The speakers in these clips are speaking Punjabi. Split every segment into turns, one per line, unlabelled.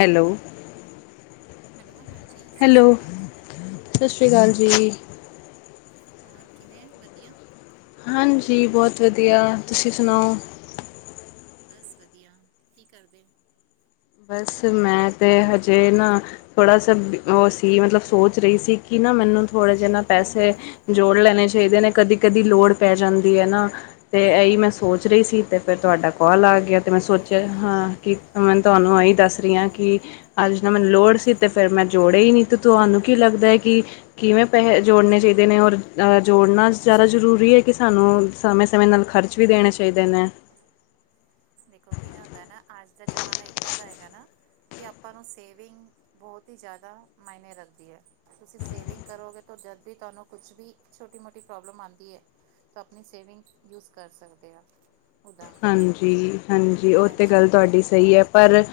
ਹੈਲੋ
ਹੈਲੋ-ਹੈਲੋ ਹਾਂਜੀ ਸਤਿ
ਹੈਲੋ
ਸ਼੍ਰੀ ਅਕਾਲ ਜੀ।
ਸਤਿ ਸ਼੍ਰੀ ਅਕਾਲ ਜੀ।
ਔਰ ਕਿਵੇਂ ਵਧੀਆ
ਹਾਂਜੀ ਬੋਤ ਵਧੀਆ ਤੁਸੀਂ ਸੁਣਾਓ।
ਬਸ ਵਧੀਆ ਕੀ ਕਰਦੇ।
ਬਸ ਮੈਂ ਤੇ ਹਜੇ ਨਾ। ਥੋੜ੍ਹਾ ਸ ਓ ਸੀ ਮਤਲਬ ਸੋਚ ਰਈ ਸੀ ਕਿ ਨਾ ਮੈਨੂੰ ਥੋੜ੍ਹੇ ਜਿਹੇ ਨਾ ਪੈਸੇ ਜੋੜ ਲੈਣੇ ਚਾਹੀਦੇ ਨੇ ਕਦੀ ਕਦੀ ਲੋੜ ਪੈ ਜਾਂਦੀ ਏ ਨਾ। ਤੇ ਇਹੀ ਮੈਂ ਸੋਚ ਰਈ ਸੀ ਤੇ ਫਿਰ ਤੁਹਾਡਾ ਕਾਲ ਆ ਗਿਆ ਤੇ ਮੈਂ ਸੋਚਿਆ ਹਾਂ ਕਿ ਤੁਹਾਨੂੰ ਇਹੀ ਦੱਸ ਰਈ ਆਂ ਕੀ ਅੱਜ ਜਿੱਦਾਂ ਮੈਨੂੰ ਲੋੜ ਸੀ ਤੇ ਫਿਰ ਮੈਂ ਜੋੜੇ ਈ ਨ ਤੇ ਤੁਹਾਨੂੰ ਕੀ ਲੱਗਦਾ ਹੈ ਕਿ ਕਿਵੇਂ ਪੈਸ ਜੋੜਨੇ ਚਾਹੀਦੇ ਨੇ ਔਰ ਅਹ ਜੋੜਨਾ ਜਾਦਾ ਜ਼ਰੂਰੀ ਹੈ ਕਿ ਸਾਨੂੰ ਸਮੇਂ-ਸਮੇਂ ਨਾਲ ਖਰਚ ਰਚ ਵੀ ਦੇਣੇ ਚਾਹੀਦੇ ਨੇ।
ਦੇਖੋ ਕਿਵੇਂ ਹੁੰਦਾ ਹੈ ਨਾ ਅੱਜ ਦਾ ਜ਼ਮਾਨਾ ਏਦਾਂ ਦਾ ਹੈਗਾ ਨਾ ਕਿ ਆਪਾਂ ਨੂੰ ਸੇਵਿੰਗ ਬੋਤ ਈ ਜਾਦਾ ਮਾਇਨੇ ਰੱਖਦੀ ਐ ਤੁਸੀਂ ਸੇਵਿੰਗ ਕਰੋਗੇ ਤਾਂ ਜਦ ਵੀ ਤੁਹਾਨੂੰ ਕੁਛ ਵੀ ਛੋਟੀ ਮੋਟੀ ਪ੍ਰੋਬਲਮ ਆਂਦੀ ਹੈ ਤਾਂ ਆਪਣੀ ਸੇਵਿੰਗ ਯੂਜ ਕਰ ਸਕਦੇ ਆ ਉਦਾਂ
ਹਾਂਜੀ-ਹਾਂਜੀ ਓ ਤਾ ਗੱਲ ਤੁਹਾਡੀ ਸਈ
ਤੋਂ
ਹੈ
ਦਿੱਕਤ
ਪਰ
ਨਹੀਂ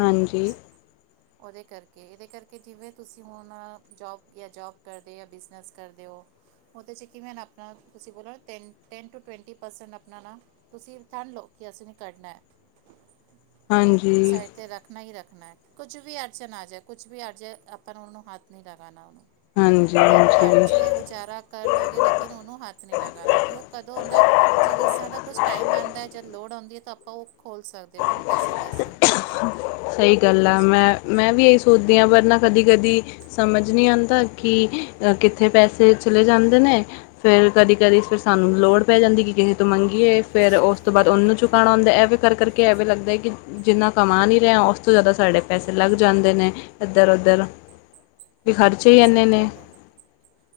ਹਾਂਜੀ।
ਉਹਦੇ ਕਰਕੇ ਇਹਦੇ ਕਰਕੇ ਜਿਵੇਂ ਤੁਸੀਂ ਹੁਣ ਜੋਬ ਜਾਂ ਜੋਬ ਕਰਦੇ ਹੋ ਜਾਂ ਬਿਜ਼ਨਸ ਕਰਦੇ ਹੋ। ਉਹਦੇ 'ਚ ਕਿਵੇਂ ਨਾ ਆਪਣਾ ਤੁਸੀਂ ਬੋਲੋ ten ten to twenty percent ਆਪਣਾ ਨਾ ਤੁਸੀਂ ਥਾਣ ਲਓ ਕਿ ਅਸੀਂ ਨੇ ਕੱਢਣਾ। ਓ
ਹਾਂਜੀ
ਸਾਈਡ ਤੇ ਰੱਖਣਾ ਈ ਰੱਖਣਾ। ਕੁਝ ਵੀ ਅੜਚਨ ਆ ਜਾਏ ਕੁਝ ਵੀ ਅੜਜ ਆਪਾਂ ਨੂੰ ਉਹਨੂੰ ਹੱਥ ਨ ਲਗਾਣਾ ਉਹਨੂੰ
ਹਾਂਜੀ
ਥੋੜਾ ਘੱਟ 'ਚ
ਹਾਂਜੀ
ਗੁਜ਼ਾਰਾ ਕਰ ਲਾਉਗੇ ਲੇਕਿਨ ਉਹਨੂੰ ਹੱਥ ਨੀ ਲਗਾਣਾ ਫਿਰ ਓ ਕਦੋਂ ਹੁੰਦਾ। ਜਦ ਇਸ੍ਹਾਂ ਦਾ ਕੁਛ ਟਾਈਮ ਆਂਦਾ ਜਦ ਲੋੜ ਆਉਂਦੀ ਹੈ ਤਾਂ ਆਪਾਂ ਉਹ ਖੋਲ੍ਹ ਸਕਦੇ ਉਹਨੂੰ ਪੈਸੇ ਲੈ ਸਕਦੇ ਹਾਂ।
ਸਈ ਗੱਲ
ਉਹਦੇ
ਆ
'ਚ
ਮੈਂ-ਮੈਂ ਵੀ ਇਹੀ ਸੋਚਦੀ ਹਾਂ ਵਰਨਾ ਕਦੀ-ਕਦੀ ਸਮਝ ਨਈ ਆਂਦਾ ਕਿ ਕਿੱਥੇ ਪੈਸੇ ਚਲੇ ਜਾਂਦੇ ਨੇ। ਫੇਰ ਕਦੀ-ਕਦੀ ਫਿਰ ਸਾਨੂੰ ਲੋੜ ਪੈ ਜਾਂਦੀ ਕਿ ਕਿਸੇ ਤੋਂ ਮੰਗ ਫਿਰ ਉਸ ਤੋਂ ਬਾਅਦ ਉਹਨੂੰ ਚੁਕਾਣਾ ਹੁੰਦਾ ਐਵੇਂ ਕਰਕੇ ਐਵੇਂ ਲੱਗਦਾ ਹੈ ਕਿ ਜਿੰਨਾ ਕਮਾ ਨਈ ਰਿਆ ਉਸ ਤੋਂ ਜ਼ਿਆਦਾ ਸਾਡੇ ਪੈਸੇ ਲੱਗ ਜਾਂਦੇ ਨੇ ਇੱਧਰ ਉੱਧਰ ਵੀ ਖਰਚੇ ਈ
ਨਹੀਂ
ਇਹਨੇ
ਸਹੀ
ਨੇ।
ਗੱਲ ਹੈ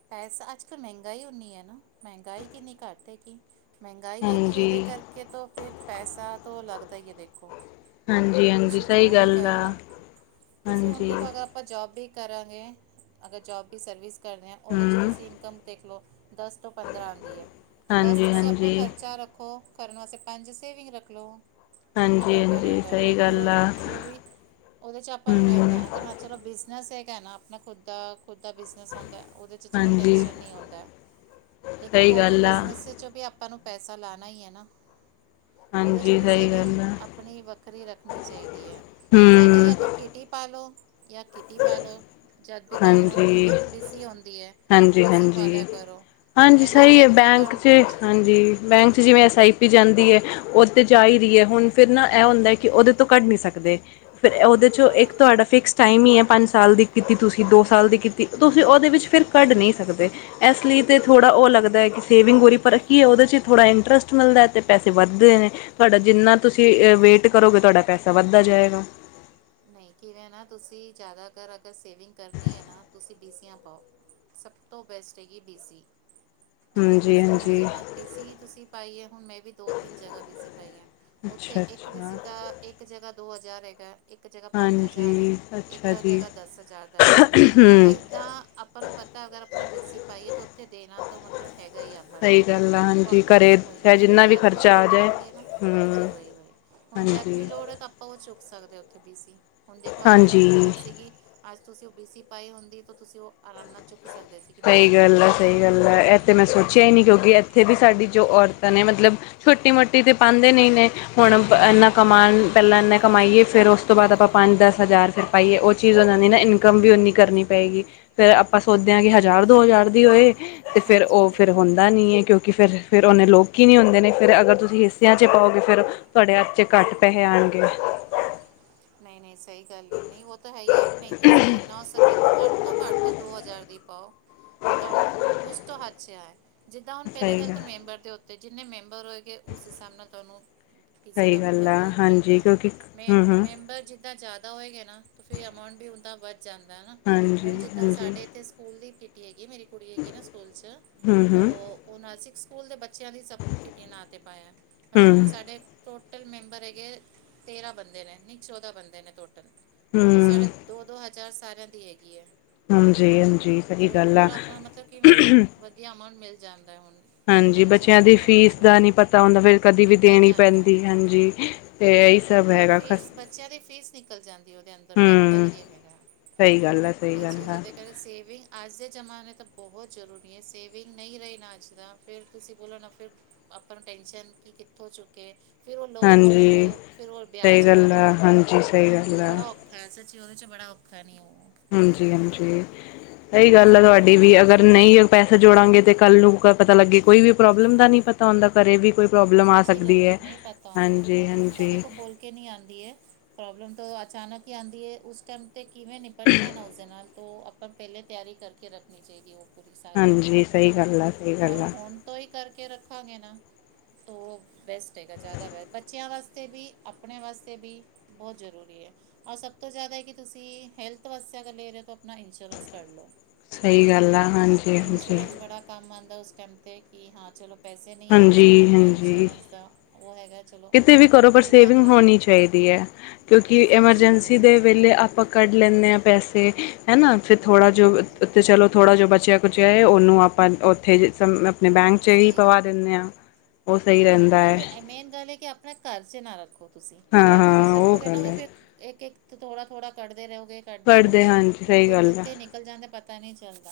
ਪੈਸਾ ਅੱਜ ਕੱਲ੍ਹ ਮਹਿੰਗਾਈ ਉਨੀ ਹੈ ਨਾ ਮਹਿੰਗਾਈ ਕਿੰਨੀ ਘੱਟ ਹੈ ਕਿ ਮਹਿੰਗਾਈ ਹੈਗੀ
ਹਾਂਜੀ
ਇਹਦੇ ਕਰਕੇ ਤਾਂ ਫਿਰ ਪੈਸਾ ਤੋ ਲੱਗਦਾ ਹੀ ਹੈ ਦੇਖੋ।
ਹਾਂਜੀ ਹਾਂਜੀ
ਤੁਸੀਂ
ਸਹੀ
ਜੋ ਵੀ
ਗੱਲ
ਕਰ
ਆ
ਲਓ ਤੁਸੀਂ ਹੁਣ
ਹਾਂਜੀ
ਦੇਖੋ ਅਗਰ ਆਪਾਂ ਜੋਬ ਵੀ ਕਰਾਂਗੇ ਅਗਰ ਜੋਬ ਵੀ ਸਰਵਿਸ ਕਰਦੇ ਹਾਂ ਉਹਦੇ 'ਚ
ਹੂੰ
ਤੁਸੀਂ ਇਨਕਮ ਦੇਖ ਲਓ। ਦਸ ਤੋਂ ਪੰਦਰਾਂ ਆਂਦੀ ਹੈ ਤਾਂ ਦਸ
ਹਾਂਜੀ
ਤੁਸੀਂ ਆਪਣੇ
ਹਾਂਜੀ
ਖਰਚਾ ਰੱਖੋ। ਕਰਨ ਵਾਸਤੇ ਪੰਜ ਸੇਵਿੰਗ ਰੱਖ ਲਓ
ਹਾਂਜੀ
ਇੱਦਾਂ ਕਰਿਆ
ਹਾਂਜੀ
ਕਰੋ।
ਸਹੀ ਗੱਲ ਆ
ਓ ਵੀ ਉਹਦੇ 'ਚ ਆਪਾਂ ਨੂੰ
ਹੂੰ
ਰੈਂਦਾ ਅਗਰ ਹਾਂ ਚਲੋ ਬਿਜਨਸ ਹੈਗਾ ਨਾ ਆਪਣਾ ਖੁਦ ਦਾ ਖੁਦ ਦਾ ਬਿਜਨਸ ਹੁੰਦਾ ਉਹਦੇ 'ਚ ਚਲੋ
ਹਾਂਜੀ
ਟੈਂਸ਼ਨ ਨਈ ਹੁੰਦਾ ਲੇਕਿਨ
ਸਹੀ
ਤੋ
ਗੱਲ ਆ
ਬਿਜਨੇਸ 'ਚ ਵੀ ਆਪਾਂ ਨੂੰ ਪੈਸਾ ਲਾਣਾ ਈ ਏ ਨਾ। ਉਹਦੇ 'ਚ
ਹਾਂਜੀ
ਵੀ
ਸਹੀ
ਸੇਵਿੰਗ
ਗੱਲ ਆ
ਆਪਣੀ ਵੱਖਰੀ ਰੱਖਣੀ ਚਾਹੀਦੀ ਹੈ ਕਿਸੇ
ਹੂੰ
ਕਿਆ ਤੋ ਕਿਟੀ ਪਾ ਲੋ ਯ ਕਿਟੀ ਪਾ ਲੋ। ਜਦ ਵੀ ਤੁਹਾਨੂੰ ਨ
ਹਾਂਜੀ
ਈਤਾਂ ਬੀਸੀ ਹੁੰਦੀ ਹੈ
ਹਾਂਜੀ
ਬੀਸੀ ਪਾ ਲਿਆ
ਹਾਂਜੀ
ਕਰੋ।
ਹਾਂਜੀ,
ਕਿਵੇਂ ਨਾ
ਸਹੀ ਏ
ਜਦ ਵੀ
ਬੈਂਕ
ਤੁਹਾਨੂੰ
ਚ ਹਾਂਜੀ। ਬੈਂਕ 'ਚ ਜਿਵੇਂ ਐੱਸ ਆਈ ਪੀ ਜਾਂਦੀ ਆ, ਹੈ ਉਹ 'ਤੇ ਜਾ ਹੀ ਰਹੀ ਹੈ, ਹੁਣ ਫਿਰ ਨਾ ਇਹ ਹੁੰਦਾ ਕਿ, ਉਹਦੇ ਤੋਂ ਕੱਢ ਨਹੀਂ ਸਕਦੇ। ਫਿਰ ਉਹਦੇ ਚੋਂ,
ਹਾਂ
ਇੱਕ
ਹਾਂ ਇਹ
ਤੁਹਾਡਾ
ਤਾਂ
ਫਿਕਸ ਟਾਈਮ ਹੀ ਹੈ ਪੰਜ ਸਾਲ ਦੀ ਕੀਤੀ ਤੁਸੀਂ ਦੋ ਸਾਲ ਦੀ ਕੀਤੀ, ਤੁਸੀਂ ਉਹਦੇ ਵਿੱਚ ਫਿਰ ਕੱਢ ਨਹੀਂ ਸਕਦੇ ਇਸ ਲਈ ਤਾਂ, ਥੋੜ੍ਹਾ
ਸਹੀ
ਉਹ
ਗੱਲ
ਲੱਗਦਾ ਹੈ ਕਿ, ਸੇਵਿੰਗ ਦੀ ਪਰ ਕੀ ਉਹਦੇ 'ਚ ਥੋੜ੍ਹਾ, ਇੰਟਰਸਟ ਮਿਲਦਾ ਅਤੇ ਪੈਸੇ ਵੱਧਦੇ ਨੇ, ਤੁਹਾਡਾ ਜਿੰਨਾ
ਉਹੀ
ਤੁਸੀਂ
ਉਹੀ
ਵੇਟ ਭਰੋਗੇ, ਤੁਹਾਡਾ ਪੈਸਾ ਵੱਧਦਾ ਜਾਵੇਗਾ।
ਨਹੀਂ ਕਿਵੇਂ ਨਾ ਤੁਸੀਂ, ਜ਼ਿਆਦਾਤਰ ਅਗਰ ਸੇਵਿੰਗ ਕਰਨੀ ਹੈ ਨਾ ਤੁਸੀਂ ਬੀਸੀਆਂ ਪਾਓ ਸਭ ਤੋਂ ਬੈਸਟ, ਹੈਗੀ ਬੀ ਸੀ। ਜਿੱਥੇ
ਹਾਂਜੀ
ਬੀਸੀ ਹੁੰਦੀ
ਹਾਂਜੀ
ਹੈ ਨਾ, ਬੀਸੀ ਤੁਸੀਂ ਪਾਈ ਏ ਹੁਣ ਮੈਂ ਵੀ ਦੋ- ਤਿੰਨ ਜਗ੍ਹਾ ਬੀਸੀ ਪਾਈਆ ਉੱਥੇ
ਅੱਛਾ
ਇੱਕ ਬੀ
ਅੱਛਾ
ਸੀ ਦਾ, ਇੱਕ ਜਗ੍ਹਾ ਦੋ ਹਜ਼ਾਰ ਹੈਗਾ। ਇੱਕ ਜਗ੍ਹਾ, ਪੰਜ ਹਜ਼ਾਰ
ਹਾਂਜੀ
ਹੈ, ਇੱਕ
ਅੱਛਾ ਜੀ
ਜਗ੍ਹਾ ਦਸ ਹਜ਼ਾਰ ਦਾ ਹੈਗਾ, ਹੁਣ ਤਾਂ
ਹਮ
ਇੱਦਾਂ ਆ ਆਪਾਂ ਨੂੰ ਪਤਾ ਅਗਰ ਆਪਣਾ ਬੀਸੀ ਪਾਈਏ ਤਾਂ, ਉੱਥੇ ਦੇਣਾ ਤਾਂ, ਮਤਲਬ ਹੈਗਾ ਹੀ ਆਪਾਂ ਨੂੰ
ਸਹੀ ਗੱਲ ਆ ਹਾਂਜੀ ਘਰੇ ਚਾਹੇ
ਹੁਣ
ਜਿੰਨਾ
ਜਦ ਵੀ
ਖ਼ਰਚਾ ਆ
ਲੋੜ
ਜਾਏ
ਆਉਂਦੀ ਹੈ ਨਾ ਹਾਂਜੀ
ਹਮ
ਵਹੀ- ਵਹੀ ਹੁਣ ਜਦ ਵੀ
ਹਾਂਜੀ
ਲੋੜ ਹੈ ਤਾਂ ਉਹ ਚੁੱਕ ਸਕਦੇ ਉੱਥੇ ਬੀ ਸੀ, ਹੁੰਣ ਦੇਖੋ ਅਜ, ਤੁਹਾਨੂੰ
ਹਾਂਜੀ
ਲੋੜ ਸੀਗੀ ਅੱਜ, ਤੁਸੀਂ ਉਹ ਬੀ ਸੀ ਪਾਈ ਹੁੰਦੀ ਤਾਂ, ਤੁਸੀਂ ਉਹ ਆਰਾਮ ਨਾਲ ਚੁੱਕ ਸਕਦੇ ਸੀ। ਕਿ ਮੈਨੂੰ
ਸਹੀ
ਲੋੜ
ਗੱਲ ਐ
ਹੈਗੀ ਹੈ
-ਸਹੀ ਗੱਲ ਐ। ਤੇ ਮੈਂ ਸੋਚਿਆ ਹੀ ਨਹੀਂ ਕਿਉਂਕਿ, ਇੱਥੇ ਵੀ ਸਾਡੀ ਜੋ ਔਰਤਾਂ ਨੇ ਮਤਲਬ ਛੋਟੀ ਮੋਟੀ ਕਿਟੀ ਤੇ ਪਾਉਂਦੇ ਨਹੀਂ ਨੇ, ਹੁਣ ਇੰਨਾ
ਹਾਂਜੀ
ਕਮਾਉਣ ਪਹਿਲਾਂ ਇਨਾ ਕਮਾਈਏ, ਫਿਰ ਉਸ ਤੋਂ ਬਾਅਦ ਆਪਾਂ, ਪੰਜ -ਦਸ ਹਜ਼ਾਰ ਫਿਰ ਪਾਈਏ ਉਹ ਚੀਜ਼ ਹੋ ਜਾਂਦੀ ਨਾ, ਇਨਕਮ ਵੀ ਓਨੀ ਕਰਨੀ ਪਏਗੀ, ਫੇਰ ਆਪਾਂ ਸੋਚਦੇ ਹਾਂ ਕਿ
ਨਹੀਂ,
ਹ
ਸਹੀ ਗੱਲ
ਦੋ
ਹੈ।
ਹਜਾਰ ਦੀ ਹੋਏ ਤੇ, ਫੇਿਰ
ਹਾਂਜੀ,
ਉਹ ਫਿਰ
ਵਹੀ।
ਹੁੰਦਾ ਨਈ ਹੈ ਕਿਉਂਕਿ, ਫਿਰ- ਫਿਰ ਉਹਨੇ ਲੋਕੀ ਨੀ ਹੁੰਦੇ ਜਨੇ ਫਿਰ ਅਗਰ ਤੁਸੀਂ ਹਿੱਸਿਆਂ ਚ ਪਾਓਗੇ, ਫਿਰ ਤੁਹਾਡੇ ਹਥ ਚ ਘੱਟ ਪੈਸੇ ਆਣਗੇ
ਨਹੀਂ- ਨਹੀਂ ਸਹੀ ਗੱਲ ਐ ਨਹੀਂ ਉਹ ਤਾਂ ਹੈ ਹੀ ਏ ਨਹੀਂ ਤੁਸੀਂ ਜਿੰਨਾ ਹੋ ਸਕੇ ਘੱਟ ਤੋਂ ਘੱਟ, ਦੋ ਹਜ਼ਾਰ ਦੀ ਪਾਓ ਕਿ, ਤੁਹਾਨੂੰ ਕੁਛ ਤੋਂ ਹੱਥ ਵਿੱਚ ਆਵੇ ਜਿੱਦਾਂ ਹੁਣ ਪਹਿਲੇ ਗੱਲ ਤੋਂ ਮੈਂਬਰ ਦੇ ਉੱਤੇ, ਜਿੰਨੇ ਮੈਂਬਰ ਹੋਏ ਗਏ, ਉਸ ਹਿਸਾਬ ਨਾਲ ਤੁਹਾਨੂੰ ਕਿਸੀ
ਸਹੀ
ਦਾ
ਗੱਲ
ਮਤਲਬ
ਆ
ਅਮਾਊਂਟ
ਹਾਂਜੀ
ਮਿਲਦਾ
ਕਿਉਂਕਿ ਹੂੰ
ਮੈਂ
ਹੂੰ
ਬਸ ਜਿੱਦਾਂ ਜ਼ਿਆਦਾ ਹੋਏਗਾ ਨਾ, ਫਿਰ ਅਮਾਊਂਟ ਵੀ ਉਦਾ ਵੱਧ ਜਾਂਦਾਾ,
ਹਾਂਜੀ
ਹੁਣ ਜਿੱਦਾਂ
ਹਾਂਜੀ
ਸਾਡੇ ਇੱਥੇ ਸਕੂਲ ਦੀ ਕਿਟੀ ਹੈਗੀ, ਮੇਰੀ ਕੁੜੀ ਹੈਗੀ ਨਾ, ਸਕੂਲ 'ਚ
ਹੂੰ
ਤੋ
ਹੂੰ
ਹੁਣ ਸਿਕਸ ਸਕੂਲ ਦੇ ਬੱਚਿਆਂ ਦੀ ਸਭ ਕਿਟੀ, ਨਾਂਮ 'ਤੇ ਪਾਇਆ ਮਤਲਬ ਹੁਣ
ਹੂੰ
ਸਾਡੇ ਟੋਟਲ ਮੈਂਬਰ ਹੈਗੇ, ਤੇਰਾਂ ਬੰਦੇ ਨੇ, ਨਹੀਂ ਚੌਦਾਂ ਬੰਦੇ ਨੇ, ਟੋਟਲ ਤੋਂ
ਹਮ,
ਸਾਡੇ ਦੋ -ਦੋ ਹਜ਼ਾਰ ਸਾਰਿਆਂ ਦੀ ਹੈਗੀ ਹੈ
ਹਾਂਜੀ ਹਾਂਜੀ ਸਹੀ ਗੱਲ ਆ
ਪੂਰਾ ਆਪਣਾ ਮਤਲਬ ਕਿਵੇਂ ਨਾ, ਵਧੀਆ ਅਮਾਊਂਟ ਮਿਲ ਜਾਂਦਾ ਹੈ ਹੁਣ
ਹਾਂਜੀ,
ਟੈਨਸ਼ਨ
ਬੱਚਿਆਂ
ਨਹੀਂ
ਦੀ
ਹੁੰਦਾ ਉਹਦੇ
ਫੀਸ
'ਚ
ਦਾ ਨੀ ਪਤਾ ਹੁੰਦਾ, ਫੇਰ ਕਦੇ ਵੀ,
ਨਿਕਲ
ਦੇਣੀ
ਜਾਂਦਾ ਹੈ
ਪੈਂਦੀ ਹਾਂਜੀ, ਤੇ ਏਹੀ
ਨਹੀਂ
ਸਭ
ਬ
ਹੈਗਾ ਖ
ਫੀਸ ਬੱਚਿਆਂ ਦੀ, ਫ਼ੀਸ ਨਿਕਲ ਜਾਂਦੀ ਉਹਦੇ ਅੰਦਰ, ਮੇਨ ਗਾਲ
ਹੂੰ
ਹੀ ਹੈਗਾ
ਸਹੀ ਗੱਲ ਆ-ਸਹੀ ਗੱਲ ਆ
ਜਿਹਦੇ ਕਰਕੇ ਸੇਵਿੰਗ, ਅੱਜ ਦੇ ਜ਼ਮਾਨੇ ਤਾਂ ਬਹੁਤ ਜ਼ਰੂਰੀ ਹੈ‌, ਸੇਵਿੰਗ ਨਹੀਂ ਰਹੇ ਨਾ ਅੱਜ ਦਾ ਫਿਰ, ਤੁਸੀਂ ਬੋਲੋ ਨਾ ਫਿਰ ਆਪਨ ਟੈਂਨਸ਼ਨ ਕਿੱਥੋਂ ਚੁੱਕੇ, ਫਿਰ ਉਹ ਲੋਨ
ਹਾਂਜੀ
ਚੁੱਕੋ, ਫਿਰ ਉਹ ਵਿਆਜ
ਸਹੀ
ਪਰ
ਗੱਲ ਆ
ਉਹ-
ਹਾਂਜੀ ਸਹੀ
ਉਹ
ਗੱਲ ਆ
ਬੜਾ ਔਖਾ ਸੱਚੀ, ਉਹਦੇ ਚ ਬੜਾ ਔਖਾ ਨਹੀਂ ਉਹ
ਹਾਂਜੀ-ਹਾਂਜੀ ਸਹੀ ਗੱਲ ਹੈ ਤੁਹਾ ਵੀ ਅਗਰ ਨਹੀਂ ਪੈਸਾ ਜੋੜਾਂਗੇ, ਤੇ ਕੱਲ੍ਹ ਨੂੰ ਪਤਾ ਲੱਗੇ ਕੋਈ ਵੀ, ਪ੍ਰੋਬਲਮ ਦਾ ਨੀ ਪਤਾ ਤਾਂ ਉਹਦਾ ਘਰੇ ਵੀ ਕੋਈ ਪ੍ਰੋਬਲਮ ਆ
ਸੱਚੀ ਗੱਲ
ਸਕਦੀ ਹੈ,
ਨਹੀਂ ਪਤਾ ਹੁੰਦਾ ਪ੍ਰੋਬਲਮ ਤਾਂ
ਹਾਂਜੀ-ਹਾਂਜੀ
ਦੇਖੋ ਬੋਲ ਕੇ ਨਹੀਂ ਆਉਂਦੀ ਹੈ, ਪ੍ਰੋਬਲਮ ਤਾਂ ਅਚਾਨਕ ਹੀ ਆਉਂਦੀ ਹੈ, ਉਸ ਟਾਈਮ 'ਤੇ ਕਿਵੇਂ ਨਿਪਟਣਾ, ਨਾ ਉਸਦੇ ਨਾਲ ਉਹ ਆਪਾਂ ਪਹਿਲੇ ਤਿਆਰੀ ਕਰਕੇ ਰੱਖਣੀ ਚਾਹੀਦੀ ਉਹ ਪੂਰੀ ਸਾਰੀਆਂ
ਹਾਂਜੀ ਸਹੀ ਗੱਲ ਆ ਸਹੀ
ਔਰ
ਗੱਲ ਆ
ਹੁਣ ਤੋਂ ਹੀ ਕਰਕੇ ਰੱਖਾਂਗੇ ਨਾ। ਉਹ ਬੈਸਟ ਹੈਗਾ ਜ਼ਿਆਦਾ ਬੈਸਟ ਬੱਚਿਆਂ ਵਾਸਤੇ ਵੀ ਆਪਣੇ ਵਾਸਤੇ ਵੀ। ਬਹੁਤ ਜ਼ਰੂਰੀ ਹੈ। ਔਰ ਸਭ ਤੋਂ ਜ਼ਿਆਦਾ ਹੈ ਕਿ ਤੁਸੀਂ ਹੈਲਥ ਵਾਸਤੇ ਅਗਲੇਰੇ ਤੋਂ ਆਪਣਾ ਇੰਸ਼ੋਰੈਂਸ ਕਰ ਲਓ।
ਸਹੀ ਗੱਲ ਆ ਹਾਂਜੀ ਹਾਂਜੀ
ਇੰਸ਼ੋਰੈਂਸ ਬੜਾ ਕੰਮ ਆਉਂਦਾ ਉਸ ਟਾਈਮ ਤੇ ਕਿ ਹਾਂ ਚਲੋ ਪੈਸੇ ਨਹੀਂ ਹਾਥ 'ਚ
ਹਾਂਜੀ
ਤਾਂ ਆਪਣਾ
ਹਾਂਜੀ
ਇੰਸ਼ੋਰੈਂਸ ਦਾ ਉਹ ਹੈਗਾ ਚਲੋ
ਕਿਤੇ ਵੀ ਕਰੋ ਪਰ
ਬਿਮਾਰੀ
ਸੇਵਿੰਗ
ਦੇਖੋ
ਹੋਣੀ ਚਾਹੀਦੀ ਹੈ, ਕਿਉਂਕਿ
ਸੱਚੀ ਗੱਲ
ਐਮਰਜੈਂਸੀ
ਹੋਣੀ
ਦੇ
ਚਾਹੀਦੀ
ਵੇਲੇ
ਹੈ
ਆਪਾਂ ਕੱਢ ਲੈਂਦੇ ਹਾਂ ਪੈਸੇ ਹੈ ਨਾ ਫਿਰ ਥੋੜ੍ਹਾ ਜੋ
ਹਮ
ਅਤੇ ਚਲੋ ਥੋੜ੍ਹਾ ਜੋ ਬਚਿਆ। ਔ ਚਾਹੇ ਉਹਨੂੰ ਆਪਾਂ ਉੱਥੇ ਆਪਣੇ ਬੈਂਕ ਚ ਹੀ
ਸਹੀ
ਪਵਾ
ਗੱਲ ਹੈ।
ਦਿੰਦੇ ਹਾਂ। ਉਹ ਸਹੀ
ਹਾਂ ਨੀ,
ਰਹਿੰਦਾ
ਇੱਕ
ਹੈ
ਮੇਨ ਗੱਲ ਹੈ ਕਿ ਆਪਣਾ ਘਰ ਚ ਨਾ ਰੱਖੋ ਤੁਸੀਂ, ਘਰ ਦੇ
ਹਾਂ-ਹਾਂ
ਵਿੱਚ ਰੱਖੋਗੇ ਨਾ
ਗੱਲ
ਉਹ
ਹੈ
ਫਿਰ ਇੱਕ, ਇੱਕ ਥੋੜ੍ਹਾ, ਥੋੜ੍ਹਾ ਕੱਢਦੇ ਰਹੋਗੇ ਕੱਢਦੇ
ਪੜ੍ਹਦੇ
ਰਹੋਗੇ
ਹਾਂਜੀ
ਉਹ
ਸਹੀ
ਫਿਰ
ਗੱਲ ਹੈ
ਕਿੱਥੇ ਨਿਕਲ ਜਾਂਦੇ ਪਤਾ ਨਹੀਂ ਚੱਲਦਾ।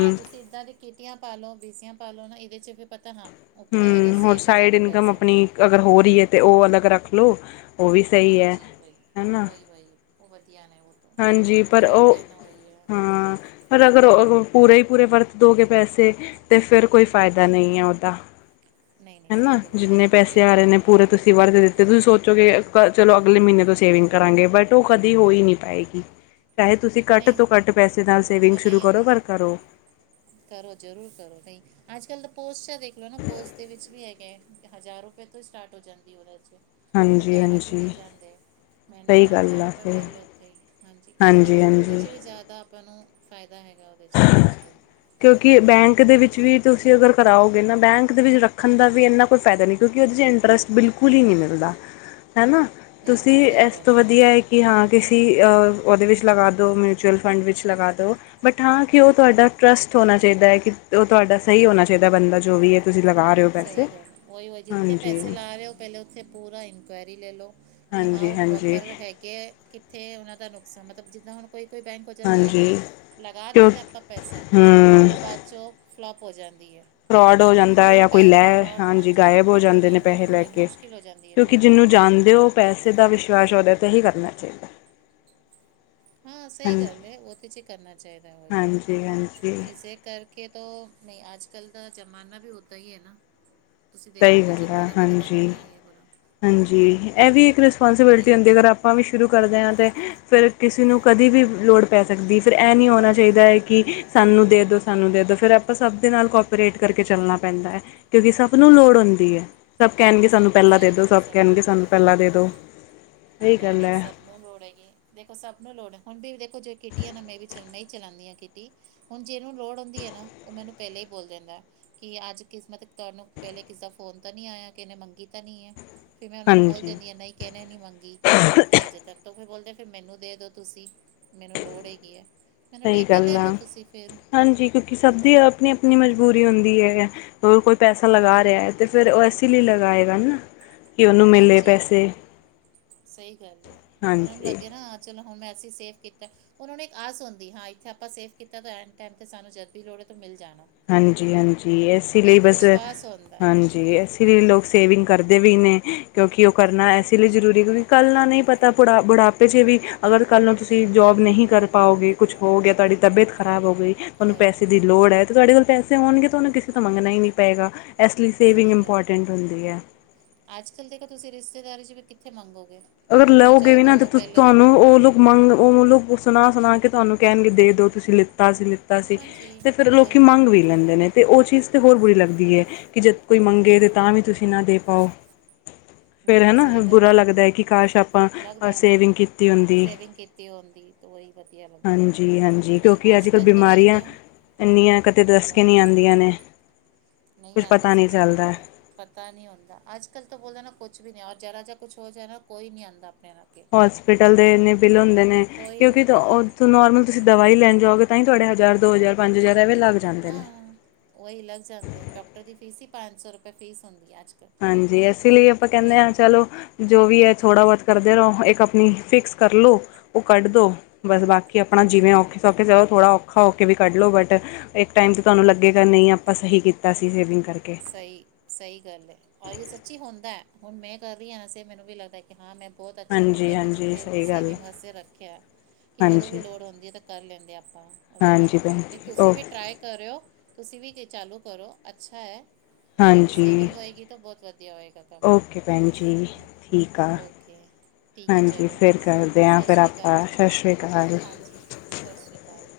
ਹਾਂ ਤੁਸੀਂ ਪਦਾਂ ਦੇ ਕਿਟੀਆਂ ਪਾਲੋ ਬੀਸੀਆਂ ਪਾਲੋ ਇਹਦੇ ਚ ਵੀ ਪਤਾ ਹਾਂ ਉੱਥੇ ਹੈਗੇ
ਹੂੰ ਹੋਰ
ਸੇਫ ਹੈ
ਸਾਈਡ
ਸਾਡੇ
ਇਨਕਮ
ਪੈਸੇ
ਆਪਣੀ ਅਗਰ ਹੋ ਰਹੀ ਹੈ ਤਾਂ ਉਹ ਅਲੱਗ ਰੱਖ ਲਓ। ਉਹ ਵੀ ਸਹੀ ਹੈ
ਹਾਂਜੀ ਵਹੀ
ਹਨਾ
ਉਹੀ ਵਹੀ ਵਧੀਆ ਨੇ ਉਹ
ਹਾਂਜੀ ਪਰ ਉਹ ਹਾਂ ਪਰ ਅਗਰ ਪੂਰੇ ਹੀ ਪੂਰੇ ਵਰਤ ਦੋਗੇ ਪੈਸੇ ਤੇ ਫਿਰ ਕੋਈ ਫਾਇਦਾ ਨਹੀਂ ਹੈ ਉਹਦਾ ਹਨਾ ਜਿੰਨੇ ਪੈਸੇ ਆ ਰਹੇ ਨੇ ਪੂਰੇ ਤੁਸੀਂ ਵਰਤ ਦਿੱ ਤੇ ਤੁਸੀਂ ਸੋਚੋ ਕਿ ਚਲੋ ਅਗਲੇ ਮਹੀਨੇ ਤੋਂ ਸੇਵਿੰਗ ਕਰਾਂਗੇ, ਬਟ ਉਹ ਕਦੀ ਹੋ ਹੀ ਨਹੀਂ ਪਾਏਗੀ। ਚਾਹੇ ਤੁਸੀਂ ਘੱਟ ਤੋਂ ਘੱਟ ਪੈਸੇ ਨਾਲ
ਉਹ
ਸੇਵਿੰਗ
ਤਾਂ
ਸ਼ੁਰੂ
ਨਹੀਂ
ਕਰੋ ਪਰ
ਆਉਂਦੀ
ਕਰੋ।
ਕਰੋ ਜ਼ਰੂਰ ਕਰੋ ਬਈ ਅੱਜ ਕੱਲ ਤਾਂ ਪੋਸਟ ਚ ਦੇਖ ਲੋ ਨਾ ਪੋਸਟ ਦੇ ਵਿੱਚ ਵੀ ਹੈਗੇ, ਹਜ਼ਾਰ ਰੁਪਏ ਤੋਂ ਹੀ ਸਟਾਰਟ ਹੋ ਜਾਂਦੀ ਉਹਦੇ ਚ ਉਹ ਤਾਂ ਘਰ ਆ ਕੇ ਲੈ
ਹਾਂਜੀ-ਹਾਂਜੀ
ਜਾਂਦੇ ਆ। ਮਹੀਨੇ
ਸਹੀ
ਦਾ
ਗੱਲ
ਹਜ਼ਾਰ
ਆ
ਰੁਪਏ
ਸਹੀ
ਭਰਲੋ ਉੱਥੇ ਹਾਂਜੀ ਉਹਦੇ ਵੀ ਉਹਦੇ ਚ ਵੀ ਜ਼ਿਆਦਾ ਆਪਾਂ ਨੂੰ ਫ਼ਾਇਦਾ ਹੈਗਾ, ਉਹਦੇ ਚ ਵੀ ਅੱਜ ਕੱਲ੍ਹ
ਕਿਉਂਕਿ ਬੈਂਕ ਦੇ ਵਿੱਚ ਵੀ ਤੁਸੀਂ ਅਗਰ ਕਰਾਓਗੇ ਨਾ, ਬੈਂਕ ਦੇ ਵਿੱਚ ਰੱਖਣ ਦਾ ਵੀ ਇੰਨਾ ਕੋਈ ਫਾਇਦਾ ਨਹੀਂ ਕਿਉਂਕਿ ਉਹਦੇ 'ਚ ਇੰਟਰਸਟ ਬਿਲਕੁਲ ਹੀ ਨਹੀਂ ਮਿਲਦਾ ਹਨਾ,
ਨਹੀਂ
ਤੁਸੀਂ
ਨਹੀਂ ਸਹੀ
ਇਸ ਤੋਂ
ਗੱਲ ਹੈ
ਵਧੀਆ ਕਿ ਹਾਂ ਕਿਸੀ ਉਹਦੇ ਵਿੱਚ ਲਗਾ ਦਿਉ ਮਿਊਚੁਅਲ ਫੰਡ ਵਿੱਚ ਲਗਾ ਦਿਉ ਬਟ ਹਾਂ ਕਿ ਉਹ ਤੁਹਾਡਾ ਟਰੱਸਟ ਹੋਣਾ ਚਾਹੀਦਾ ਹੈ, ਕਿ ਉਹ ਤੁਹਾਡਾ ਸਹੀ ਹੋਣਾ ਚਾਹੀਦਾ ਬੰਦਾ ਜੋ ਵੀ ਹੈ। ਤੁਸੀਂ ਲਗਾ ਰਹੇ ਹੋ
ਸਹੀ
ਪੈਸੇ
ਗੱਲ ਹੈ, ਉਹੀ ਵਹੀ ਜਿੱਥੇ
ਹਾਂਜੀ
ਪੈਸੇ ਲਾ ਰਹੇ ਹੋ ਪਹਿਲੇ ਉੱਥੇ ਪੂਰਾ ਇਨਕੁਆਇਰੀ ਲੈ ਲਓ। ਕਿ ਹਾਂ
ਹਾਂਜੀ
ਉਹ
ਹਾਂਜੀ
ਪ੍ਰੋਪਰ ਹੈਗੇ ਹੈ, ਕਿੱਥੇ ਉਹਨਾਂ ਦਾ ਨੁਕਸਾਨ ਮਤਲਬ ਜਿੱਦਾਂ ਹੁਣ ਕੋਈ, ਕੋਈ ਬੈਂਕ ਹੋ ਜਾਂਦੀ ਹੈ
ਹਾਂਜੀ
ਲਗਾ
ਕਿਉਂ
ਦਿੰਦੇ ਹਾਂ ਆਪਾਂ ਪੈਸਾ ਬਟ
ਹੂੰ
ਉਹ ਬਾਅਦ ਚੋ ਫਲੋਪ ਹੋ ਜਾਂਦੀ ਹੈ।
ਫਰੋਡ ਹੋ ਜਾਂਦਾ
ਫਿਰ ਉਹ
ਜਾਂ ਕੋਈ
ਪੈਸੇ
ਲੈ
ਫਰੋਡ
ਹਾਂਜੀ ਗਾਇਬ ਹੋ
ਫਰੋਡ
ਜਾਂਦੇ ਨੇ
ਜਾਂਦਾ
ਪੈਸੇ
ਹੈ
ਲੈ
ਫਿਰ
ਕੇ
ਮੁਸ਼ਕਿਲ ਹੋ ਜਾਂਦੀ ਹੈ
ਕਿਉਂਕਿ
ਫਿਰ
ਜਿਹਨੂੰ ਜਾਂਣਦੇ ਹੋ ਪੈਸੇ ਦਾ ਵਿਸ਼ਵਾਸ ਉਹਦੇ ਤੇ ਹੀ ਕਰਨਾ ਚਾਹੀਦਾ।
ਹਾਂ ਸਹੀ
ਹਾਂਜੀ
ਗੱਲ ਹੈ, ਉਹ ਤਾਂ ਚੇ ਕਰਨਾ ਚਾਹੀਦਾ ਵਹੀ
ਹਾਂਜੀ ਹਾਂਜੀ
ਇਸੇ ਕਰ ਕਿ ਤੋ ਨਹੀਂ ਆਜ ਕੱਲ ਦਾ ਜ਼ਮਾਨਾ ਵੀ ਹੈ ਨਾ। ਤੁਸੀਂ
ਸਹੀ
ਦੇਖੋ ਨਾ
ਗੱਲ ਆ
ਜ਼ਮਾਨਾ ਵੀ ਤਾਂ
ਹਾਂਜੀ,
ਵਧੀਆ ਹੀ ਹੈ ਪੂਰਾ
ਹਾਂਜੀ ਇਹ ਵੀ ਇੱਕ
ਨਹੀਂ
ਰਿਸਪੋਂਸੀਬਿਲਿਟੀ ਹੁੰਦੀ ਅਗਰ ਆ ਆਪਾਂ ਵੀ ਸ਼ੁਰੂ ਕਰਦੇ ਹਾਂ, ਅਤੇ ਫਿਰ ਕਿਸੇ ਨੂੰ ਕਦੇ ਵੀ ਲੋੜ ਪੈ ਸਕਦੀ ਫਿਰ, ਇਹ ਨਹੀਂ ਹੋਣਾ ਚਾਹੀਦਾ ਹੈ। ਕਿ ਸਾਨੂੰ ਦੇ ਦਿਉ ਸਾਨੂੰ ਦੇ ਦਿਉ ਫਿਰ ਆਪਾਂ ਸਭ ਦੇ ਨਾਲ ਕੋਪਰੇਟ ਕਰਕੇ ਚੱਲਣਾ ਪੈਂਦਾ ਹੈ। ਕਿਉਂਕਿ ਸਭ ਸਭ ਨੂੰ ਲੋੜ ਹੁੰਦੀ ਹੈ। ਸਭ ਕਹਿਣਗੇ ਸਾਨੂੰ
ਸਭ ਨੂੰ
ਪਹਿਲਾਂ ਦੇ
ਸਹੀ
ਦੇਦੋ,
ਗੱਲ ਹੈ
ਸਭ
ਨੂੰ
ਕਹਿਣਗੇ
ਲੋੜ
ਸਾਨੂੰ
ਹੈ
ਪਹਿਲਾਂ ਦੇ ਦੇਦੋ, ਇਹੀ ਗੱਲ ਹੈ।
ਨ ਰੋੜਗੇ ਦੇਖੋ ਸਭ ਨੂੰ ਲੋੜ ਹੈ। ਹੁਣ ਵੀ ਦੇਖੋ ਜ ਕਿਟੀ ਆ ਨਾ ਮੈਂ ਵੀ ਚ ਮੈਂ ਹੀ ਚਲਾਉਂਦੀ ਹਾਂ ਕਿਟੀ, ਹੁਣ ਜਿਹਨੂੰ ਲੋੜ ਹੁੰਦੀ ਹੈ ਨਾ ਉਹ ਮੈਨੂੰ ਪੈਲਾਂ ਹੀ ਬੋਲ ਦਿੰਦਾ, ਕਿ ਅੱਜ ਕਿਸਮਤ ਤੁਹਾਨੂੰ ਪੈਲੇ ਕਿਸੇ ਦਾ ਫੋਨ ਤਾਂ ਨਹੀਂ ਆਇਆ। ਕਿਨ ਨੇ ਮੰਗੀ ਤਾਂ ਨਹੀਂ ਹੈ। ਫਿਰ ਮੈਂ ਉਹਨਾਂ ਨੂੰ ਬੋਲ
ਹਾਂਜੀ
ਦਿੰਦੀ ਹਾਂ ਨਹੀਂ ਕਿਹਨੇ ਨਹੀਂ ਮੰਗੀ ਕੀਤੀ ਅਜੇ ਤੱਕ ਤ ਫਿਰ ਬੋਲਦੇ ਫਿਰ ਮੈਨੂੰ ਦੇ ਦੋ ਤੁਸੀਂ ਮੈਨੂੰ ਲੋੜ ਹੈਗੀ ਹੈ। ਮੈਂ ਨਾ
ਸਹੀ
ਠੀਕ ਹੈ।
ਗੱਲ
ਲੈ
ਆ
ਲਓ ਤੁਸੀਂ ਫਿਰ
ਨੀ ਮਜਬੂਰੀ ਹੁੰਦੀ ਹੈ ਹੋਰ ਕੋਈ ਪੈਸਾ
ਉਹੀ
ਲਗਾ ਰੇਹਾ ਹੈ। ਅਤੇ ਫਿਰ ਉਹ ਇਸੇ ਲਈ ਲਗਾਏਗਾ ਨਾ ਕਿ ਉਹਨੂੰ ਮਿਲੇ
ਹਾਂਜੀ
ਪੈਸੇ
ਉਹੀ ਸਹੀ ਗੱਲ ਹੈ ਉਹਨਾਂ ਨੂੰ
ਹਾਂਜੀ
ਲੱਗੇਆ ਨਾ ਚਲੋ ਹੁਣ ਮੈਂਸੀ ਸੇਫ ਕੀਤਾ ਉਹਨਾਂ ਨੂੰ ਇੱਕ ਆਸ ਹੁੰਦੀ ਹਾਂ ਇੱਥੇ ਆਪਾਂ ਸੇਵ ਕੀਤਾ ਤਾਂ ਐਨ ਟੈਮ ਤੇ ਸਾਨੂੰ ਜਦ ਵੀ ਲੋੜ ਹੈ ਤੋਂ ਮਿਲ ਜਾਣਾ।
ਹਾਂਜੀ-ਹਾਂਜੀ ਇਸ ਲਈ
ਇੱਕ
ਬਸ
ਵਿਸ਼ਵਾਸ ਹੁੰਦਾ
ਹਾਂਜੀ ਇਸ ਲੋਕ ਸੇਵਿੰਗ ਕਰਦੇ ਵੀ ਨੇ ਕਿਉਂਕਿ ਉਹ ਕਰਨਾ ਐਸੀ
ਕਰਦੇ
ਲਈ
ਨੇ
ਜ਼ਰੂਰੀ ਹੋਏ ਕੱਲ ਨਾਲ ਨਹੀਂ ਪਤਾ ਬੁੜਾਪੇ ਚ ਵੀ ਅਗਰ ਕੱਲ ਨੂੰ ਤੁਸੀ ਜੋਬ ਨਹੀਂ ਕਰ ਪਾਓਗੇ ਕੁਝ ਹੋ ਗਿਆ ਤੁਆਡੀ ਤਬੀਅਤ ਖਰਾਬ ਹੋ ਗਈ ਤੁਹਾਨੂੰ
ਉਹੀ
ਪੈਸੇ ਦੀ ਲੋੜ ਹ ਤੇ ਸਾਡੇ ਕੋਲ ਪੈਸੇ ਹੋਣਗੇ ਤੁਹਾਨੂੰ ਕਿਸੇ ਤੋਂ ਮੰਗਣਾ ਹੀ ਨਹੀਂ ਪਏਗਾ ਇਸ ਲਈ ਸੇਵਿੰਗ ਇਮਪੋਰਟੈਂਟ ਹੁੰਦੀ ਐ
ਅੱਜਕਲ ਜੇਕਰ ਤੁਸੀਂ ਰਿਸ਼ਤੇਦਾਰੀ ਚ ਵੀ ਕਿੱਥੇ ਮੰਗੋਗੇ
ਅਗਰ
ਮੰਗਣਾ
ਲਓਗੇ
ਚਾਹੋ
ਵੀ ਨਾ ਤੇ
ਤਾਂ ਪਹਿਲੇ ਤੋਂ
ਤੁਹਾਨੂੰ ਉਹ ਮੰਗ ਓ ਲੋਕ ਸੁਣਾ ਸੁਣਾ ਕੇ ਤੁਹਾਨੂੰ ਕੈਣਗੇ ਦੇ ਦੋ ਤੁਸੀਂ ਲਿਤਾ ਅਸੀਂ ਲਿ ਸੀ
ਹਾਂਜੀ
ਤੇ ਫਿਰ ਲੋਕੀ
ਉਹੀ
ਮੰਗ ਵੀ ਲੈਦੇ ਨੇ ਤੇ ਉਹ ਚੀਜ਼ ਤੇ ਹੋਰ ਬੜੀ
ਸਹੀ ਗੱਲ
ਲੱਗਦੀ ਹ
ਹੈ
ਕਿ ਜ ਦ ਕੋਈ ਮੰਗੇ ਤੇ ਤਾਂ ਵੀ ਤੁਸੀਂ ਨਾ ਦੇ ਪਾਓ ਫੇਰ
ਨਹੀਂ
ਹੈ
ਨਹੀਂ
ਨਾ
ਸਹੀ ਗੱਲ
ਬੁਰਾ
ਹੈ
ਲੱਗਦਾ ਕਿ ਕਾਸ਼ ਆਪਾਂ
ਲੱਗਦਾ ਹੈ ਨਾ
ਸੇਵਿੰਗ ਕੀਤੀ ਹੁੰਦੀ
ਸੇਵਿੰਗ ਕੀਤੀ ਹੁੰਦੀ ਤਾਂ ਉਹੀ ਵਧੀਆ ਲੱਗਦਾ ਹੈ ਨਹੀਂ ਅੱਜ
ਅੱਜਕਲ
ਕੱਲ੍ਹ ਤਾਂ ਯਹੀ
ਬਿਮਾਰੀ ਆ
ਕਿਆ
ਇੰਨੀਆਂ ਕਤੇ ਦਸ ਕੇ
ਬਹੁਤ ਹੈ
ਨਹੀਂ ਆਦੀਆਂ ਨੇ
ਨਹੀਂ
ਕੁਛ
ਆਂਦੀ
ਪਤਾ
ਸੱਚੀ
ਚੱਲਦਾ
ਗੱਲ ਹੈ ਪਤਾ ਨਹੀਂ ਹੁੰਦਾ ਅੱਜ ਕੱਲ ਤਾਂ ਬੋਲਦਾ ਨਾ ਕੁਝ ਵੀ ਨਹੀਂ ਉਹ ਜਰਾ ਜਿਹਾ ਕੁਛ ਹੋ ਜੇ ਨਾ ਕੋਈ ਨਹੀਂ ਆਂਦਾ ਆਪਣੇ ਵਰਗੇ
ਹੋਸਪਿਟਲ ਦੇ ਇ ਨੇ ਬਿਲ ਹੁੰਦੇ ਨੇ
ਕੋਈ
ਕਿਉਂਕਿ ਤਾਂ ਤੁਸੀਂ ਨੋਰਮਲ ਤੁਸੀ ਦਵਾਈ ਲੈਣ ਜਾਓਗੇ ਤਾਂ ਹੀ ਤੁਹਾਡੇ ਹਜ਼ਾਰ ਦੋ ਹਜਾਰ ਪੰਜ ਹਜਾਰ ਐਵੇਂ ਲਾ ਦੇ
ਹਾਂ ਉਹੀ ਲੱਗ ਜਾਂਦੇ ਡਾਕਟਰ ਦੀ ਫੀਸ ਹੀ ਪੰਜ ਸੋ ਰੁਪੇ ਫੀਸ ਹੁੰਦੀ ਹ ਅੱਜ ਕੱਲ
ਹਾਂਜੀ ਇਸ ਲਈ ਆਪਾਂ ਕੈਂਦੇ
ਫਿਰ
ਆ ਚਲੋ ਜੋ ਵੀ ਹੈ ਥੋੜ੍ਹਾ ਬੋਤ ਕਰਦੇ ਰਹੋ ਇੱਕ ਆਪਣੀ ਫਿਕਸ ਕਰ ਲੋ ਉਹ ਕੱਢ ਦੋ ਬਸ ਬਾਕੀ ਆਪਣਾ ਜਿਵੇਂ
ਉਹੀ ਉਹੀ
ਔਖੇ ਸੌਖੇ ਚ ਥੋੜ੍ਹਾ ਔਖਾ ਹੋਕੇ ਵੀ ਕੱਢ ਲਉ ਬਟ ਇੱਕ ਟਾਈਮ ਤਾਂ ਤੁਹਾਨੂੰ ਲੱਗੇਗਾ ਨਹੀਂ ਆਪਾਂ ਸਹੀ ਕੀਤਾ ਸੀ ਸੇਵਿੰਗ ਕਰਕੇ
ਸਹੀ ਸਹੀ ਗੱਲ ਹੈ ਔਰ ਇਹ ਸੱਚੀ ਹੁੰਦਾ ਹੈ ਹੁਣ ਮੈਂ ਕਰ ਰਹੀ ਹਾਂ ਨਾਸੇ ਮੈਨੂੰ ਵੀ ਲੱਗਦਾ ਕਿ ਹਾਂ ਮੈਂ ਬੋਤ ਅੱਛਾ
ਹਾਂਜੀ
ਕੀਤਾ ਕਿ
ਹਾਂਜੀ
ਜਿੱਥੇ
ਸਹੀ ਗੱਲ ਹੈ
ਸੇਵਿੰਗ ਵਾਸਤੇ ਰੱਖਿਆ ਕਿ ਕਦੋਂ ਵੀ
ਹਾਂਜੀ
ਲੋੜ ਹੁੰਦੀ ਹੈ ਤਾਂ ਕਰ ਲੈਂਦੇ ਆਪਾਂ ਉਹਦੇ
ਹਾਂਜੀ
ਕਰਕੇ
ਭੈਣ
ਨਹੀਂ
ਜੀ
ਤੁਸੀਂ ਵੀ
ਓਕੇ
ਟਰਾਈ ਕਰੇਓ ਤੁਸੀਂ ਵੀ ਕਿ ਚਾਲੂ ਕਰੋ ਅੱਛਾ ਹੈ ਤੁਹਾਡੀ
ਹਾਂਜੀ
ਸੇਵਿੰਗ ਹੋਏਗੀ ਤਾਂ ਬਹੁਤ ਵਧੀਆ ਹੋਏਗਾ ਕੰਮ
ਓਕੇ ਭੈਣ ਜੀ ਠੀਕ ਆ
ਓਕੇ ਠੀਕ ਹੈ
ਹਾਂਜੀ
ਚਲੋ
ਫਿਰ
ਓਕੇ
ਕਰਦੇ ਹਾਂ
ਸਤਿ
ਫਿਰ
ਸ਼੍ਰੀ ਅਕਾਲ
ਆਪਾਂ
ਜੀ
ਸਤਿ ਸ਼੍ਰੀ ਅਕਾਲ
ਹਾਂਜੀ ਸਤਿ ਸ਼੍ਰੀ ਅਕਾਲ